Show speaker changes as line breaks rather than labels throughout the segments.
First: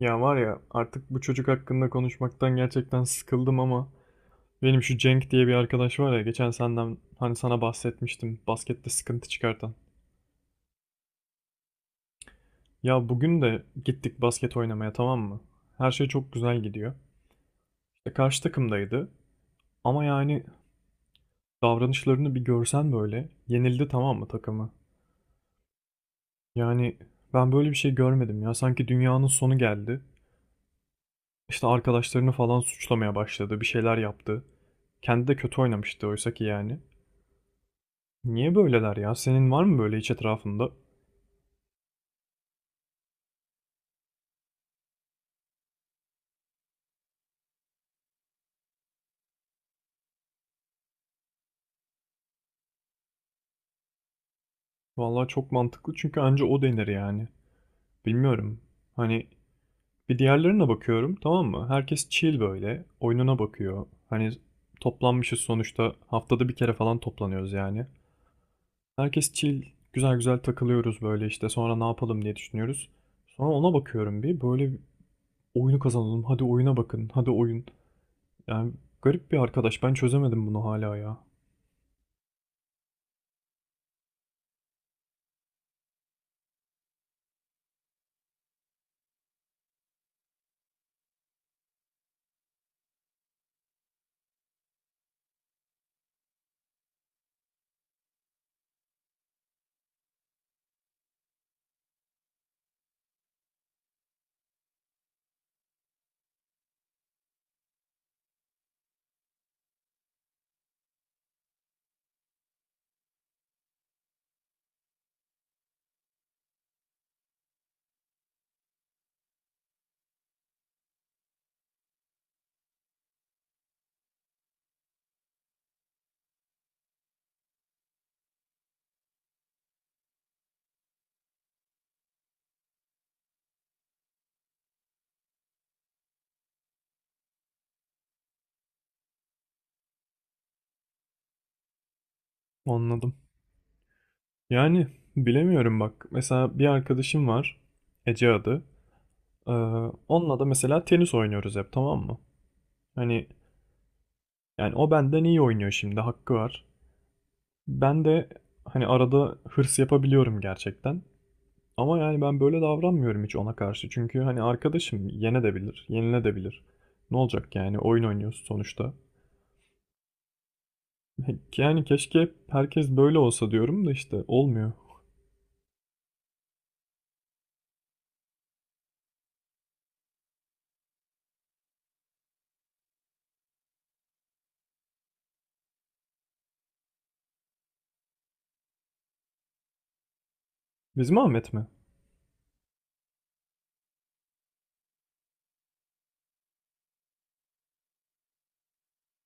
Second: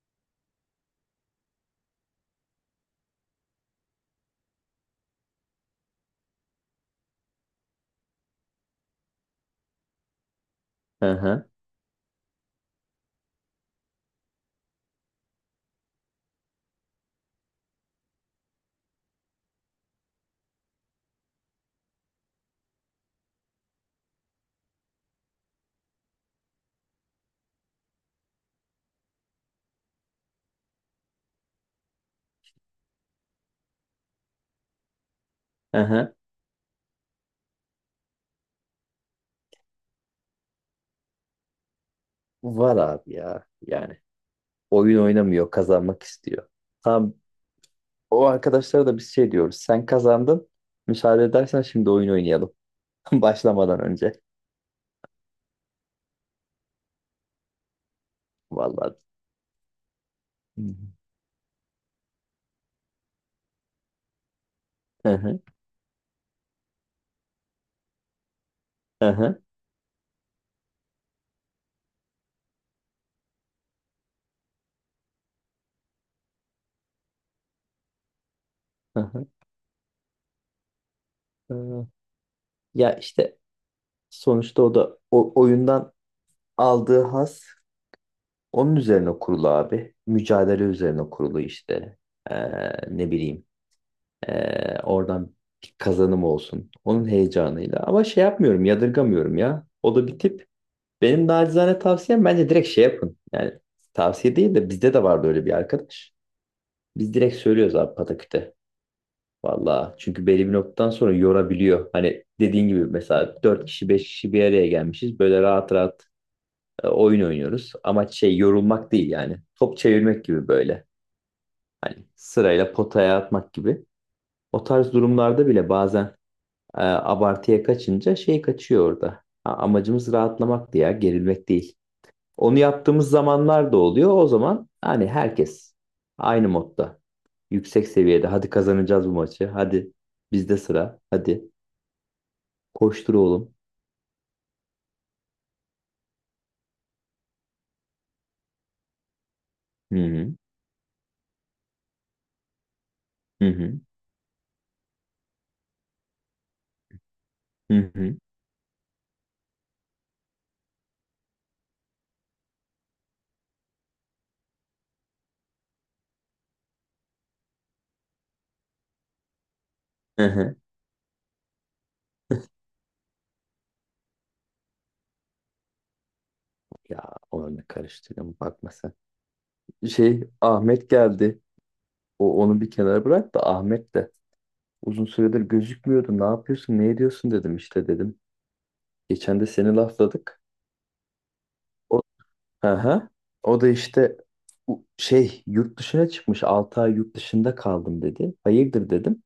Ya var ya artık bu çocuk hakkında konuşmaktan gerçekten sıkıldım ama benim şu Cenk diye bir arkadaş var ya geçen senden hani sana bahsetmiştim baskette sıkıntı çıkartan.
Hı hı,
Ya bugün de gittik basket oynamaya, tamam mı? Her şey çok güzel gidiyor. İşte karşı takımdaydı ama yani davranışlarını bir görsen, böyle yenildi tamam mı takımı? Yani ben böyle bir şey görmedim ya, sanki dünyanın sonu geldi. İşte arkadaşlarını falan suçlamaya başladı, bir şeyler yaptı. Kendi de kötü
hı
oynamıştı
hı.
oysa ki yani. Niye böyleler ya? Senin var mı böyle hiç etrafında?
Var abi ya. Yani oyun oynamıyor, kazanmak istiyor. Tam o arkadaşlara da biz şey diyoruz. Sen kazandın. Müsaade edersen şimdi oyun oynayalım. Başlamadan önce.
Vallahi çok mantıklı, çünkü anca o denir yani. Bilmiyorum.
Vallahi.
Hani bir
Hı
diğerlerine bakıyorum, tamam mı? Herkes chill böyle. Oyununa bakıyor. Hani toplanmışız
hı,
sonuçta. Haftada bir kere falan toplanıyoruz yani.
hı
Herkes
hı,
chill. Güzel güzel takılıyoruz böyle işte. Sonra ne yapalım diye düşünüyoruz. Sonra ona bakıyorum bir. Böyle oyunu kazanalım. Hadi oyuna bakın. Hadi oyun. Yani
hı hı.
garip bir arkadaş. Ben çözemedim bunu hala ya.
Ee, Ya işte sonuçta o da o oyundan aldığı haz onun üzerine kurulu abi. Mücadele üzerine kurulu işte. Ne bileyim. Oradan bir kazanım olsun. Onun heyecanıyla. Ama şey yapmıyorum, yadırgamıyorum ya. O da bir tip. Benim nacizane tavsiyem bence direkt şey yapın. Yani tavsiye değil de bizde de vardı öyle bir arkadaş. Biz direkt söylüyoruz abi pataküte. Valla çünkü belli bir noktadan sonra yorabiliyor. Hani dediğin gibi mesela 4 kişi 5 kişi bir araya gelmişiz. Böyle rahat rahat oyun oynuyoruz. Amaç şey yorulmak değil yani. Top çevirmek gibi böyle. Hani sırayla potaya atmak gibi. O tarz durumlarda bile bazen abartıya kaçınca şey kaçıyor orada. Amacımız rahatlamak ya, gerilmek değil. Onu yaptığımız zamanlar da oluyor. O zaman hani herkes aynı modda, yüksek seviyede. Hadi kazanacağız bu maçı. Hadi bizde sıra. Hadi
Anladım.
koştur oğlum.
Yani bilemiyorum bak. Mesela bir arkadaşım var. Ece adı. Ee,
Hı hı.
onunla da mesela tenis oynuyoruz hep, tamam mı? Hani
Hı hı.
yani o benden iyi oynuyor, şimdi hakkı var.
Hı
Ben
hı.
de hani arada hırs yapabiliyorum gerçekten. Ama yani ben böyle davranmıyorum hiç ona karşı. Çünkü hani arkadaşım yene de bilir, yenile de bilir. Ne olacak yani, oyun oynuyoruz sonuçta.
Hı hı.
Yani keşke hep herkes böyle olsa diyorum da işte olmuyor.
Ya onu ne karıştırıyorum bakma sen. Şey Ahmet geldi. O onu bir kenara bırak da Ahmet de uzun süredir gözükmüyordu. Ne yapıyorsun? Ne ediyorsun dedim işte dedim. Geçen de seni lafladık.
Bizim Ahmet mi?
O aha. O da işte şey yurt dışına çıkmış 6 ay yurt dışında kaldım dedi. Hayırdır dedim.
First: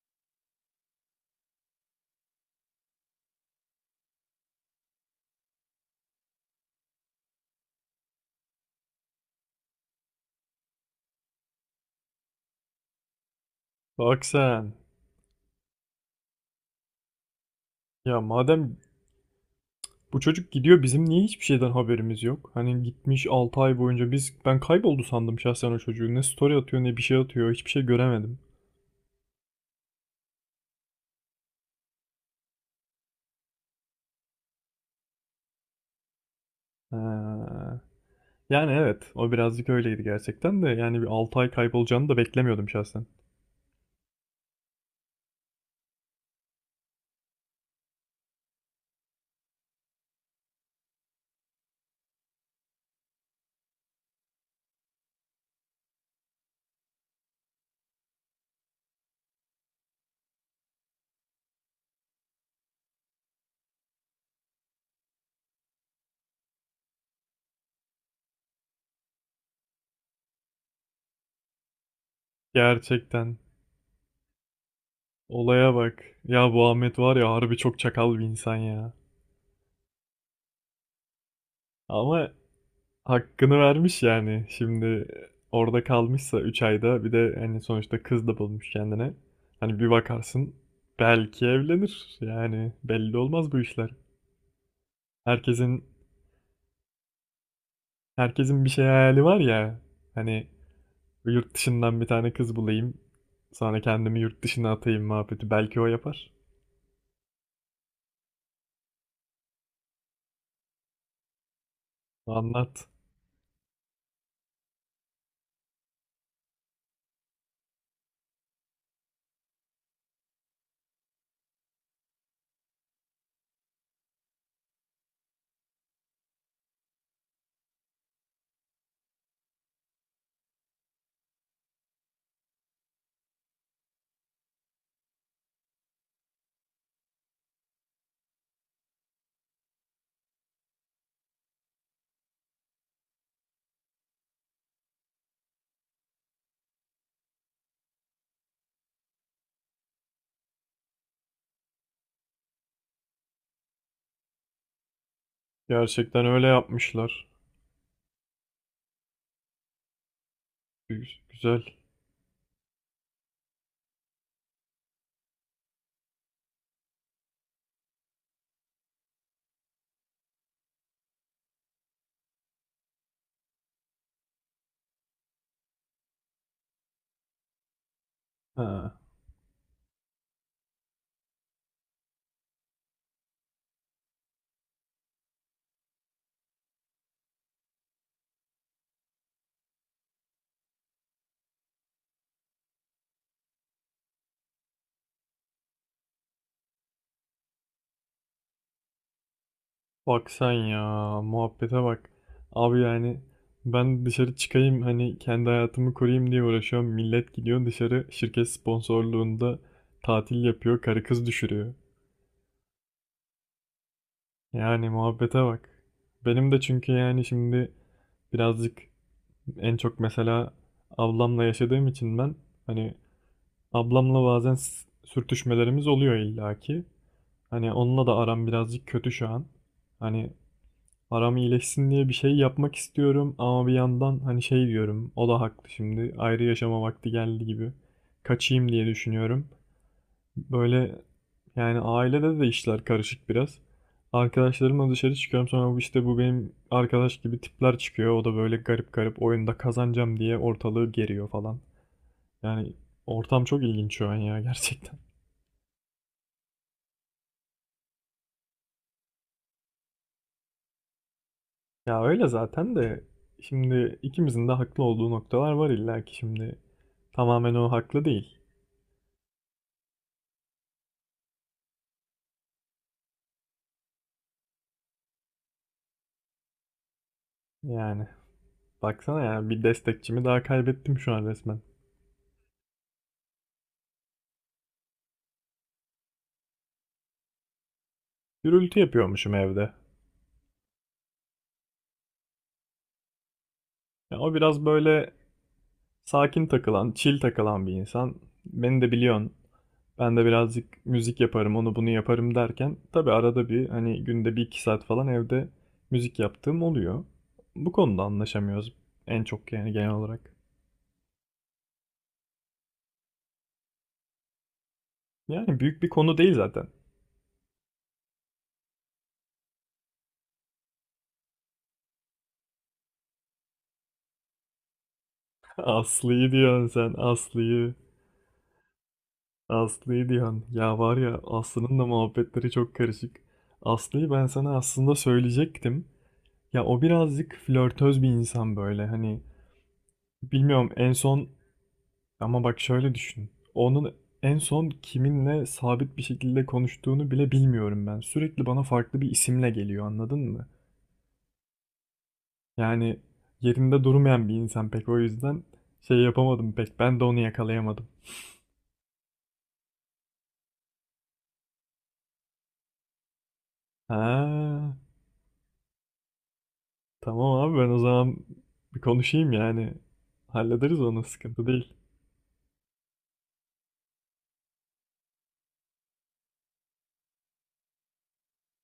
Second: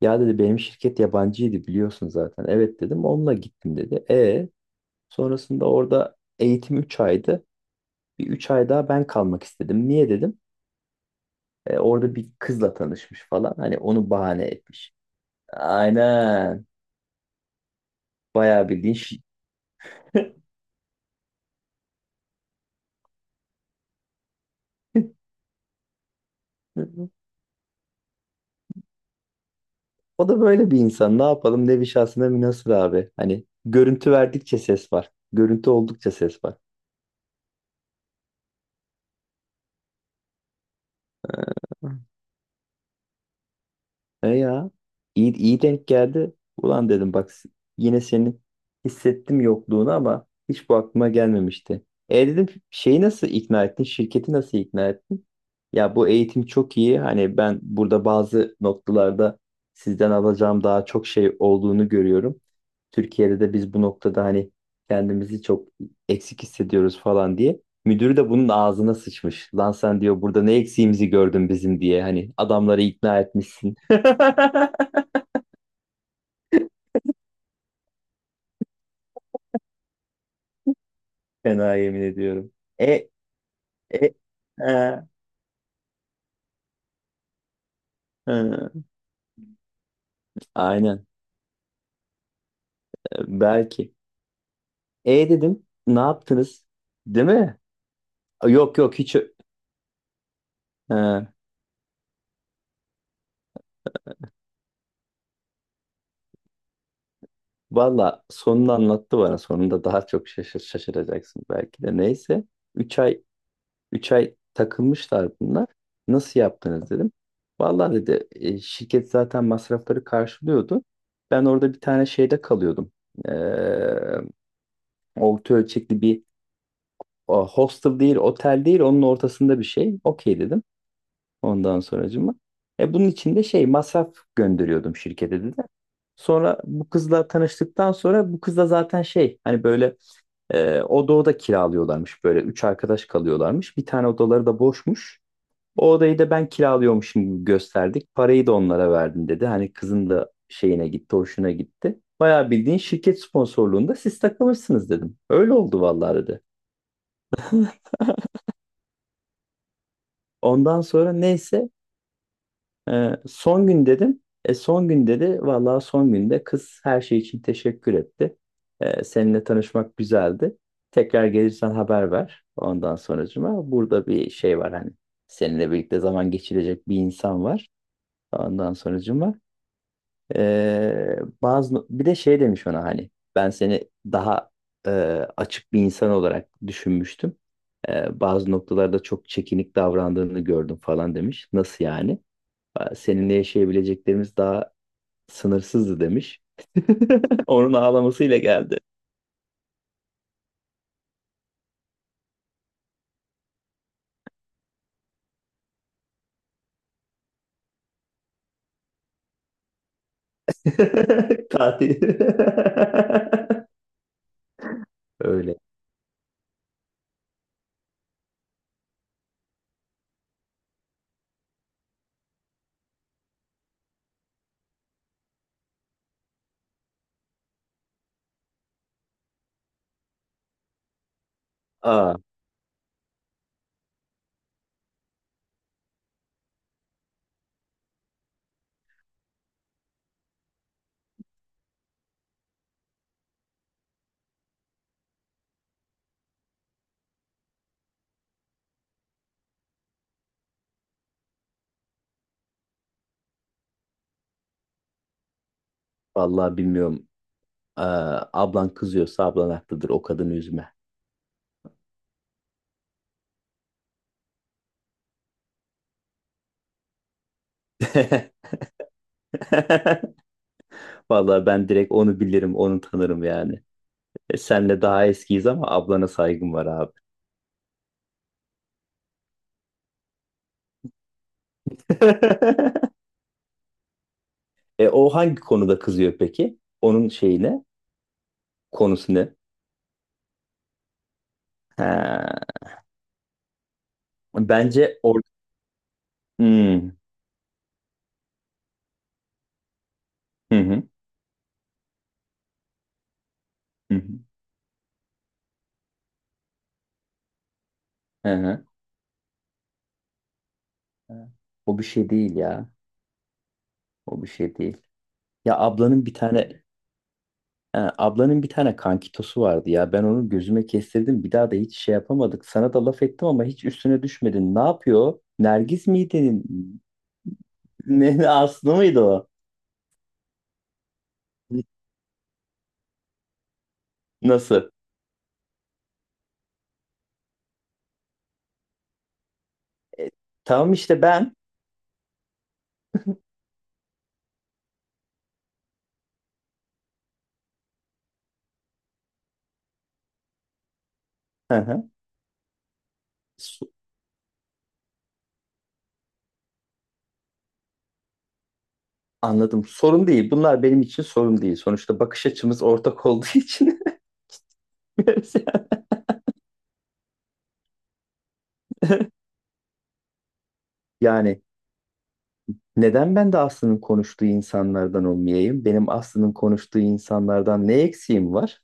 Ya dedi benim şirket yabancıydı biliyorsun zaten. Evet dedim onunla gittim dedi. E sonrasında orada eğitim 3 aydı. Bir 3 ay daha ben kalmak istedim. Niye dedim. E, orada bir kızla tanışmış falan. Hani onu
Bak
bahane
sen.
etmiş. Aynen.
Ya
Bayağı
madem
bildiğin şey.
Bu çocuk gidiyor, bizim niye hiçbir şeyden haberimiz yok? Hani gitmiş 6 ay boyunca ben kayboldu sandım şahsen o çocuğu. Ne story atıyor ne bir şey atıyor, hiçbir şey göremedim.
O da böyle bir insan. Ne yapalım? Nevi şahsına münhasır abi. Hani görüntü verdikçe ses var. Görüntü oldukça ses var.
Ee, yani evet o birazcık öyleydi gerçekten de, yani bir 6 ay kaybolacağını da beklemiyordum şahsen.
E ya iyi, iyi denk geldi. Ulan dedim bak yine senin hissettim yokluğunu ama hiç bu aklıma gelmemişti. E dedim şeyi nasıl ikna ettin? Şirketi nasıl ikna ettin? Ya bu eğitim çok iyi. Hani ben burada bazı noktalarda sizden alacağım daha çok şey olduğunu görüyorum. Türkiye'de de biz bu noktada hani kendimizi çok eksik hissediyoruz falan diye. Müdür de bunun ağzına sıçmış. Lan sen diyor burada ne eksiğimizi gördün bizim diye. Hani adamları ikna
Gerçekten
etmişsin.
olaya bak ya, bu Ahmet var ya, harbi çok çakal bir insan ya.
Fena yemin
Ama
ediyorum. E,
hakkını vermiş
e,
yani. Şimdi
e,
orada kalmışsa 3 ayda, bir de hani sonuçta kız da bulmuş
e.
kendine. Hani bir bakarsın
Aynen.
belki evlenir. Yani belli olmaz bu işler.
Belki. E dedim.
Herkesin
Ne yaptınız? Değil mi?
herkesin bir
Yok
şey
yok hiç.
hayali var ya. Hani
Ha.
yurt dışından bir tane kız bulayım. Sonra kendimi yurt dışına atayım muhabbeti. Belki o yapar.
Valla sonunu anlattı bana. Sonunda daha çok şaşıracaksın belki de. Neyse.
Anlat.
3 ay 3 ay takılmışlar bunlar. Nasıl yaptınız dedim. Vallahi dedi, şirket zaten masrafları karşılıyordu. Ben orada bir tane şeyde kalıyordum. Ee, Orta ölçekli bir hostel değil, otel değil, onun ortasında bir şey. Okey dedim. Ondan sonracıma. E bunun için de şey masraf gönderiyordum şirkete dedi. Sonra bu kızla tanıştıktan sonra bu kızla zaten şey hani böyle oda kiralıyorlarmış böyle 3 arkadaş kalıyorlarmış. Bir tane odaları da boşmuş. O odayı da ben kiralıyormuşum gibi gösterdik. Parayı da onlara verdim dedi. Hani kızın da şeyine gitti, hoşuna gitti. Bayağı bildiğin şirket sponsorluğunda siz takılmışsınız dedim. Öyle oldu vallahi
Gerçekten
dedi.
öyle yapmışlar.
Ondan sonra
Güzel.
neyse son gün dedim. E, son gün dedi. Vallahi son günde kız her şey için teşekkür etti. E, seninle tanışmak güzeldi. Tekrar gelirsen haber ver. Ondan sonracıma burada bir şey var hani. Seninle birlikte zaman geçirecek bir insan var. Ondan
Ha.
sonracıma Ee, bazı no-, bir de şey demiş ona hani ben seni daha e, açık bir insan olarak düşünmüştüm. Bazı noktalarda çok çekinik davrandığını gördüm falan demiş. Nasıl yani? Aa, seninle yaşayabileceklerimiz daha sınırsızdı demiş. Onun ağlamasıyla geldi.
Bak sen ya, muhabbete bak. Abi yani ben dışarı çıkayım, hani kendi hayatımı koruyayım diye uğraşıyorum. Millet gidiyor dışarı şirket sponsorluğunda tatil yapıyor. Karı kız düşürüyor.
Tatil.
Yani muhabbete
Öyle.
bak. Benim de çünkü yani şimdi birazcık en çok mesela ablamla yaşadığım için ben hani ablamla bazen sürtüşmelerimiz oluyor illaki. Hani onunla da aram birazcık kötü şu an. Hani aram iyileşsin diye bir
Aa,
şey yapmak istiyorum ama bir yandan hani şey diyorum, o da haklı, şimdi ayrı yaşama vakti geldi gibi kaçayım diye düşünüyorum. Böyle yani ailede de işler karışık biraz. Arkadaşlarımla dışarı çıkıyorum, sonra bu işte bu benim arkadaş gibi tipler çıkıyor. O da böyle garip garip oyunda kazanacağım diye ortalığı geriyor falan. Yani ortam çok ilginç şu an ya, gerçekten.
vallahi bilmiyorum. Aa, ablan kızıyorsa ablan haklıdır. O kadını üzme.
Ya öyle zaten de, şimdi ikimizin de haklı olduğu noktalar var illa ki, şimdi tamamen o haklı değil.
Vallahi ben direkt onu bilirim, onu tanırım yani. E, senle daha eskiyiz ama ablana saygım var abi.
Yani baksana ya, bir destekçimi daha kaybettim şu an resmen.
E, o hangi konuda kızıyor peki? Onun şeyi ne?
Gürültü
Konusu
yapıyormuşum
ne?
evde.
Ha,
Ya o biraz
bence
böyle sakin
hmm,
takılan, chill takılan bir insan. Beni de biliyorsun. Ben de
hı hı.
birazcık müzik yaparım, onu bunu yaparım derken tabii arada bir,
Hı
hani
hı.
günde bir iki saat falan evde müzik yaptığım oluyor. Bu konuda
Hı hı.
anlaşamıyoruz en çok, yani genel olarak.
O bir şey değil ya. O bir şey değil. Ya
Yani büyük bir
ablanın bir
konu değil
tane
zaten.
ha, ablanın bir tane kankitosu vardı ya. Ben onu gözüme kestirdim. Bir daha da hiç şey yapamadık. Sana da laf ettim ama hiç üstüne düşmedin. Ne yapıyor? Nergiz
Aslı'yı
miydi?
diyorsun sen, Aslı'yı.
Ne Aslı mıydı o?
Aslı'yı diyorsun. Ya var ya, Aslı'nın da muhabbetleri çok karışık. Aslı'yı ben sana
Nasıl?
aslında söyleyecektim. Ya o birazcık flörtöz bir insan böyle. Hani
E,
bilmiyorum
tamam
en
işte
son
ben.
ama bak şöyle düşün. Onun en son kiminle sabit bir şekilde konuştuğunu bile bilmiyorum ben. Sürekli bana farklı bir isimle geliyor, anladın mı?
Hı hı.
Yani
So-
yerinde durmayan bir insan pek, o yüzden şey yapamadım pek. Ben de onu yakalayamadım.
Anladım. Sorun değil. Bunlar benim için sorun değil. Sonuçta bakış açımız ortak olduğu için.
Ha. Tamam abi, ben o zaman bir konuşayım yani. Hallederiz onu,
Yani
sıkıntı değil.
neden ben de Aslı'nın konuştuğu insanlardan olmayayım? Benim Aslı'nın konuştuğu insanlardan ne eksiğim var?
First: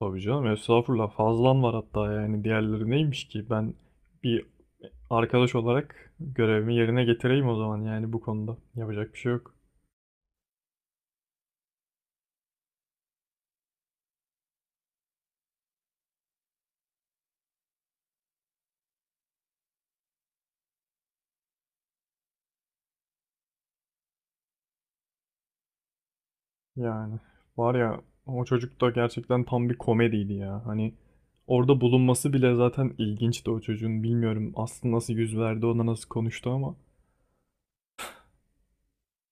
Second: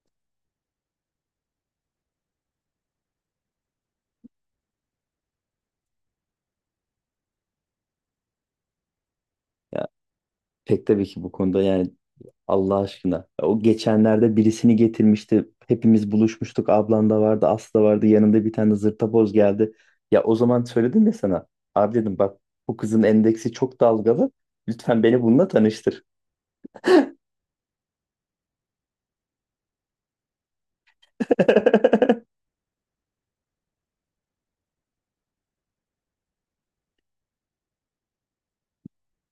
Tabii canım, estağfurullah, fazlan var hatta yani, diğerleri neymiş ki. Ben bir arkadaş olarak görevimi yerine getireyim o zaman yani bu konuda. Yapacak bir şey yok.
Ya pek tabii ki bu konuda yani Allah aşkına. O geçenlerde birisini getirmişti. Hepimiz buluşmuştuk. Ablan da vardı, Aslı da vardı. Yanında bir tane zırtaboz geldi. Ya o zaman söyledim ya sana. Abi dedim bak bu kızın endeksi çok dalgalı. Lütfen beni bununla tanıştır.
Yani var ya, o çocuk da gerçekten tam bir komediydi ya. Hani orada bulunması bile zaten ilginçti o çocuğun. Bilmiyorum aslında nasıl yüz verdi ona, nasıl konuştu ama.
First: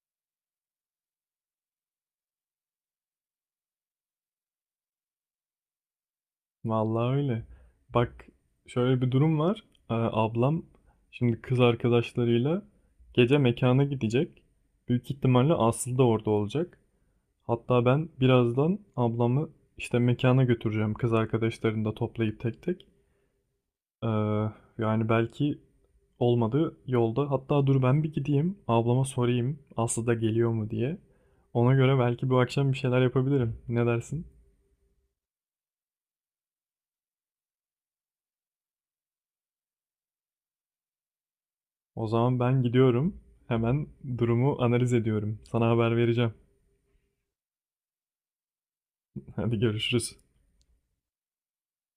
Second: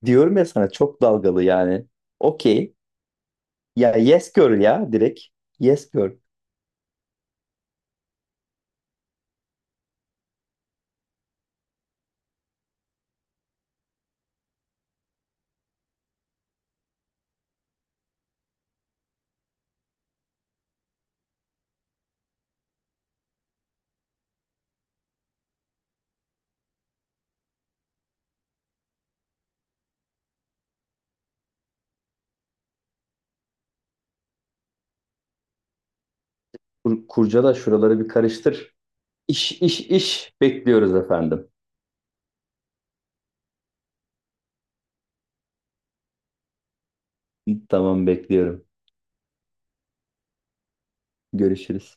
Diyorum ya sana çok dalgalı yani. Okey. Ya yes girl ya direkt. Yes girl.
Vallahi öyle. Bak şöyle bir durum var. Ablam şimdi kız arkadaşlarıyla gece mekana gidecek. Büyük ihtimalle Aslı da orada olacak. Hatta ben birazdan ablamı işte mekana götüreceğim, kız arkadaşlarını da toplayıp tek tek. Ee, yani belki olmadı yolda. Hatta dur, ben bir gideyim ablama sorayım Aslı da geliyor mu diye. Ona göre belki bu akşam bir şeyler yapabilirim. Ne dersin?
Kurcala şuraları bir karıştır. İş iş iş. Bekliyoruz efendim.
O zaman ben gidiyorum. Hemen durumu analiz ediyorum. Sana haber vereceğim.
Tamam bekliyorum.
Hadi görüşürüz.
Görüşürüz.